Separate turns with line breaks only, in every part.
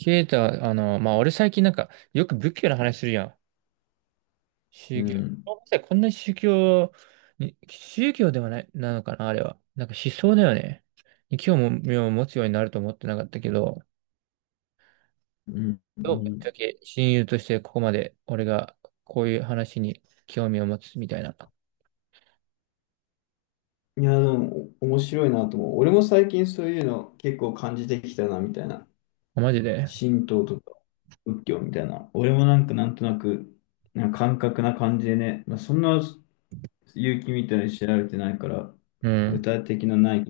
ケイタ、まあ、俺最近なんか、よく仏教の話するやん。
う
宗教。
ん。
ごめんなさい、こんなに宗教に、宗教ではない、なのかな、あれは。なんか思想だよね。に興味を持つようになると思ってなかったけど、
うん。う
どうぶっちゃ
ん。
け親友としてここまで俺がこういう話に興味を持つみたいな。
いや、でも、面白いなと思う。俺も最近そういうの結構感じてきたな、みたいな。
マジで。
神道とか仏教みたいな。俺もなんかなんとなく、なんか感覚な感じでね。まあ、そんな勇気みたいに調べてないから、
う
具
ん。
体的なない。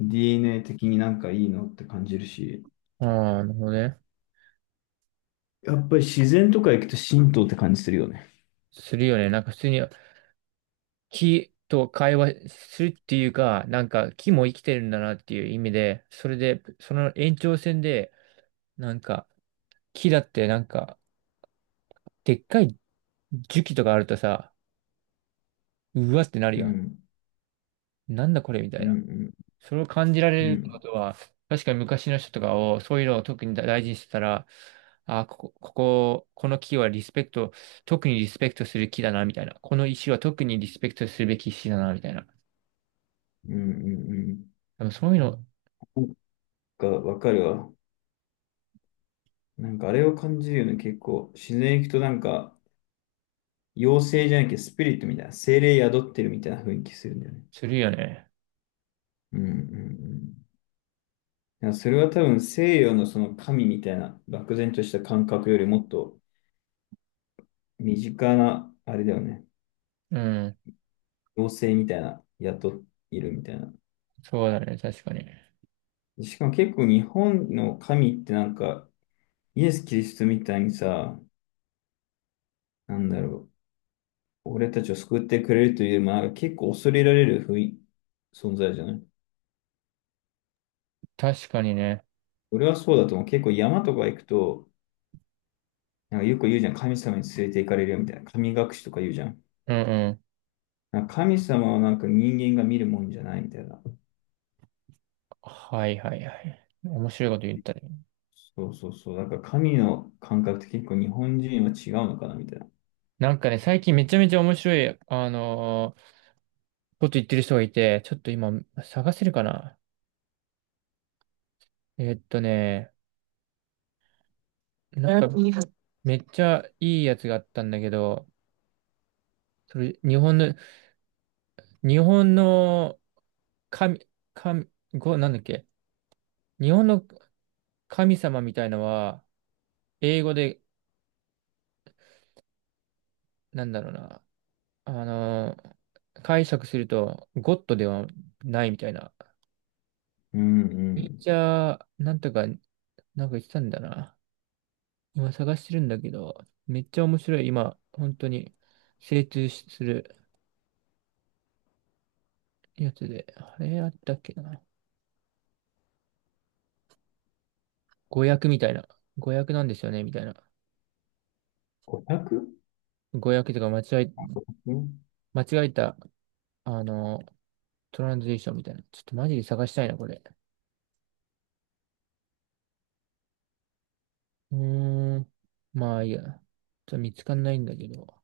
DNA 的になんかいいのって感じるし。
ああ、なるほどね。
やっぱり自然とか行くと神道って感じするよね。
するよね。なんか普通に木と会話するっていうか、なんか木も生きてるんだなっていう意味で、それで、その延長線で、なんか、木だってなんか、でっかい樹木とかあるとさ、うわってなる
う
やん。
ん。
なんだこれみた
う
いな。
ん
それを感じら
うん
れ
う
るってこ
ん。
とは、確かに昔の人とかを、そういうのを特に大事にしてたら、あ、ここ、ここ、この木はリスペクト、特にリスペクトする木だな、みたいな。この石は特にリスペクトするべき石だな、みたいな。
うんうんうん。
でもそういうの
なんかわかるわ。なんかあれを感じるよね、結構。自然行くとなんか、妖精じゃなきゃスピリットみたいな、精霊宿ってるみたいな雰囲気するんだよね。
するよね。
うんうんうん。いや、それは多分西洋のその神みたいな、漠然とした感覚よりもっと身近な、あれだよね。
うん。
妖精みたいな、宿いるみたいな。
そうだね。確かに。
しかも結構日本の神ってなんか、イエス・キリストみたいにさ、なんだろう、俺たちを救ってくれるというよりも、なんか結構恐れられる雰囲存在じゃない。
確かにね。
俺はそうだと思う。結構山とか行くと、なんかよく言うじゃん。神様に連れて行かれるよみたいな。神隠しとか言うじゃん。
うんうん。
なんか神様はなんか人間が見るもんじゃないみたいな。
はいはいはい。面白いこと言ったね。
そうそうそう。だから神の感覚って結構日本人は違うのかなみたいな。
なんかね、最近めちゃめちゃ面白いこと言ってる人がいて、ちょっと今探せるかな。えーっとね、なんかめっちゃいいやつがあったんだけど、それ日本の神、神なんだっけ、日本の神様みたいのは、英語で、なんだろうな、あのー解釈すると、ゴッドではないみたいな。
うんう
ネイー
ん。
チャー、なんとか、なんか言ってたんだな。今探してるんだけど、めっちゃ面白い。今、本当に精通しするやつで。あれあったっけな。誤訳みたいな。誤訳なんですよね、みたいな。
500？
誤訳とか
うん
間違えた、あの、トランスレーションみたいな。ちょっとマジで探したいな、これ。うーん。まあいいや。ちょっと見つかんないんだけど。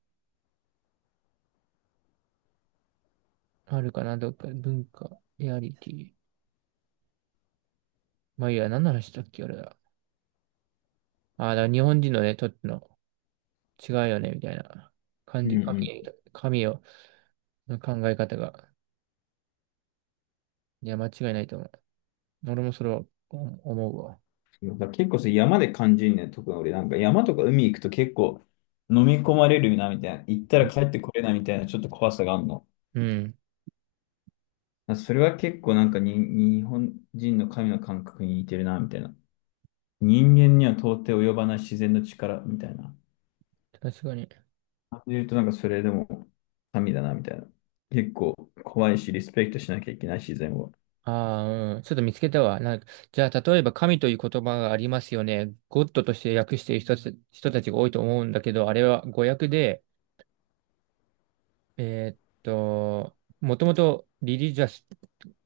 あるかな、どっか。文化、リアリティ。まあいいや、何の話したっけ、俺は。ああ、だから日本人のね、とっての違うよね、みたいな
う
感
ん
じ。
う
神、
ん。
神をの考え方が。いや、間違いないと思う。俺もそれはお思うわ。
だから結構それ山で感じるね。特に俺なんか山とか海行くと結構飲み込まれるなみたいな。行った
う
ら
ん。
帰ってこれないみたいなちょっと怖さがあるの。
うん、
だからそれは結構なんかに日本人の神の感覚に似てるなみたいな。
確かに。ああ、うん。ちょっと見つけたわ。なんか、じゃあ、例えば神という言葉がありますよね。ゴッドとして訳している人たちが多いと思うんだけど、あれは語訳で、もともとリリジャス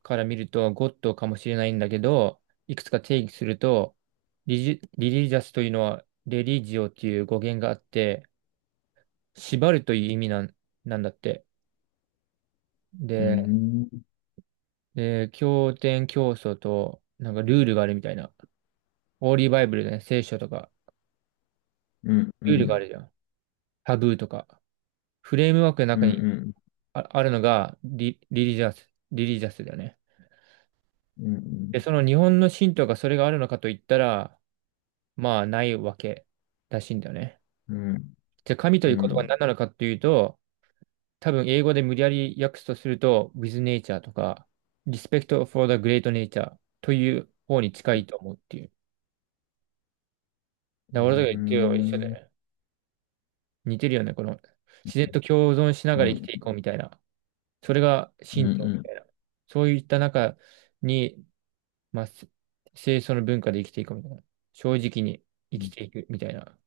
から見るとゴッドかもしれないんだけど、いくつか定義すると、リリジャスというのはレリジオっていう語源があって、縛るという意味なんだって。で、で、経典教祖と、なんかルールがあるみたいな。オーリーバイブルだね、聖書とか、ルールがあるじゃん。タブーとか。フレームワークの中にあるのがリリジャスだよね。で、その日本の神道がそれがあるのかといったら、まあ、ないわけらしいんだよね。じゃあ、神という言葉は何なのかというと、多分英語で無理やり訳すとすると、with nature とか、respect for the great nature という方に近いと思うっていう。だから俺とか言ってよ、一緒だよね。似てるよね、この、自然と共存しながら生きていこうみたいな。それが神道みたいな。そういった中に、まあ、清楚の文化で生きていこうみたいな。正直に生きていくみたいな。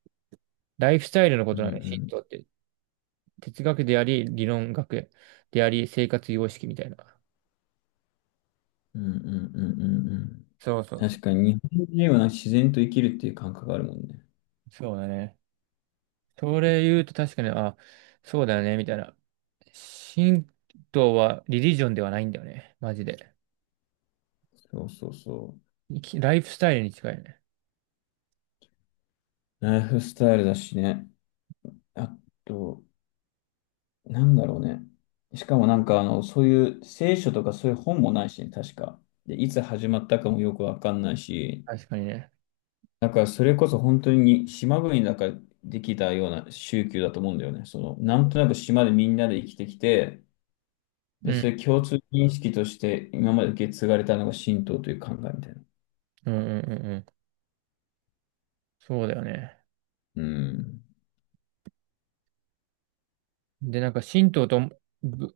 ライフスタイルのことなんだよ、神道って。哲学であり、理論学であり、生活様式みたいな。そうそうそう。そうだね。それ言うと確かに、あ、そうだよね、みたいな。神道はリリジョンではないんだよね、マジで。ライフスタイルに近いね。
なんだろうね。しかもなんか、あの、そういう聖書とかそういう本もないしね、確か。で、いつ始まったかもよくわかんないし、
確かにね。
だからそれこそ本当に島国だからできたような宗教だと思うんだよね。その、なんとなく島でみんなで生きてきて、
う
で、そ
ん。
れ共通認識として今まで受け継がれたのが神道という考えみたいな。
うんうんうんうん。そうだよね。
うん。
で、なんかぶ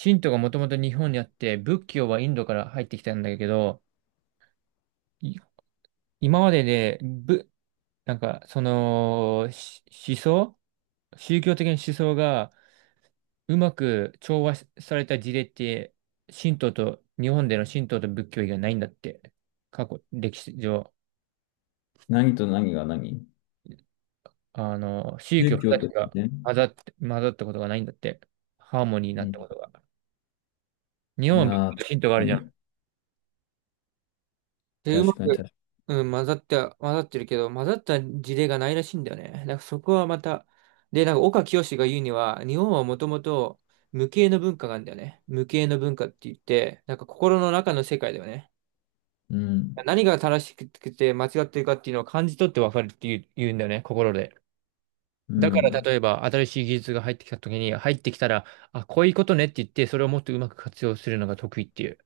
神道がもともと日本にあって、仏教はインドから入ってきたんだけど、い今までで、なんか、その、し思想宗教的な思想がうまく調和された事例って、神道と、日本での神道と仏教以外ないんだって。過去、歴史上、
何と何が何
宗教
宗教
二
と
つ
し
が
てね。
混ざったことがないんだって。ハーモニーになったこと
う
が。日本
ん。
は仏
ああ、
教と
確
神道があ
か
るじゃん。
に。
で、うま
確かに、
く、
確か
うん、混ざってるけど、混ざった事例がないらしいんだよね。だからそこはまた、で、なんか岡清が言うには、日本はもともと無形の文化があるんだよね。無形の文化って言って、なんか心の中の世界だよね。
に。うん。
何が正しくて間違ってるかっていうのを感じ取って分かるっていう言うんだよね、心で。
う
だから
ん。
例えば新しい技術が入ってきたら、あ、こういうことねって言って、それをもっとうまく活用するのが得意っていう。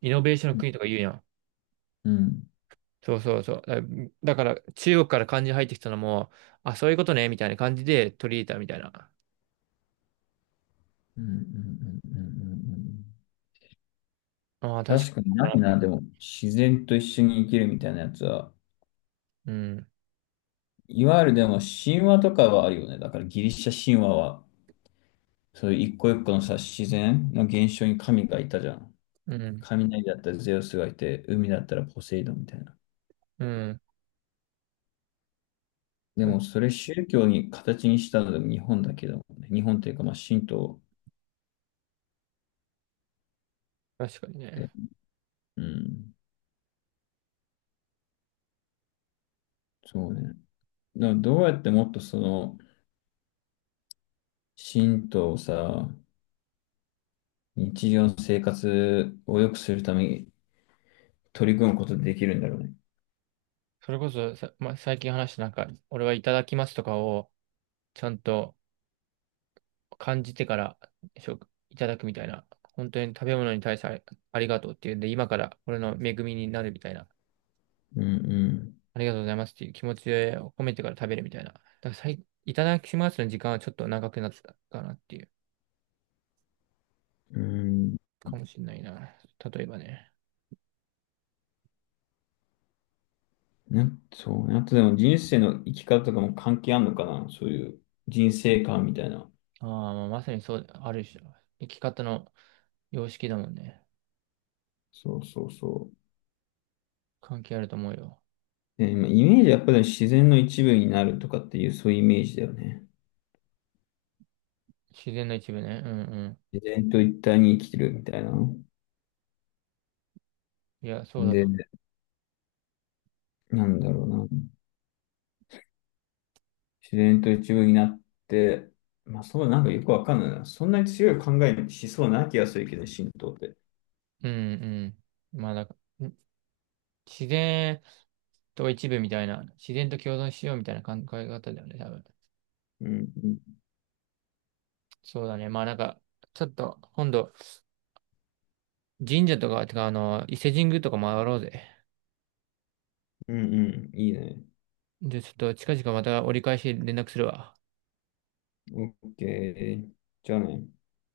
イノベーションの国とか言うやん。
うん。
そうそうそう。だから中国から漢字入ってきたのも、あ、そういうことね、みたいな感じで取り入れたみたいな。
うんうんうんうんうんうん。
ああ、確
確かにない
か
な、でも、自然と一緒に生きるみたいなやつは。
に。うん、
いわゆるでも、神話とかはあるよね。だから、ギリシャ神話は、そういう一個一個のさ、自然の現象に神がいたじゃん。
うん、
雷だったらゼウスがいて、海だったらポセイドンみたいな。
うん。
で
た
も、それ宗教に形にしたのでも日本だけどね。日本っていうか、まあ、神道
確かにね。
で。うん、そうね。だからどうやってもっとその、神道をさ、日常の生活を良くするために取り組むことでできるんだろうね。
それこそさ、まあ、最近話したなんか、俺はいただきますとかを、ちゃんと感じてからいただくみたいな。本当に食べ物に対してありがとうっていうんで、今から俺の恵みになるみたいな。
うん
ありがとうございますっていう気持ちを込めてから食べるみたいな。だからいただきますの時間はちょっと長くなってたかなっていう。
うん。うん。
かもしれないな。例えばね。
そうね。あとでも人生の生き方とかも関係あんのかな、そういう人生観みたいな。
ああ、まあまさにそう、ある種、生き方の様式だもんね。
そうそうそ
関係あると思うよ。
う。まあ、イメージはやっぱり自然の一部になるとかっていう、そういうイメージだよね。
自然の一部ね。うんう
自然と一体に生きてるみたいな。
ん。いや、そうだと。
で、なんだろうな。自然と一部になって、まあそう、なんかよくわかんないな。そんなに強い考えにしそうな気がするけど、神道って。
うんうん。まあ、だから自然と一部みたいな、自然と共存しようみたいな考え方だよね、多分。
うん、うん、
そうだね。まあなんか、ちょっと、今度、神社とか、てか、伊勢神宮とか回ろうぜ。
うん、うんいいね。
で、ちょっと近々また折り返し連絡するわ。
オッケー。じゃあね。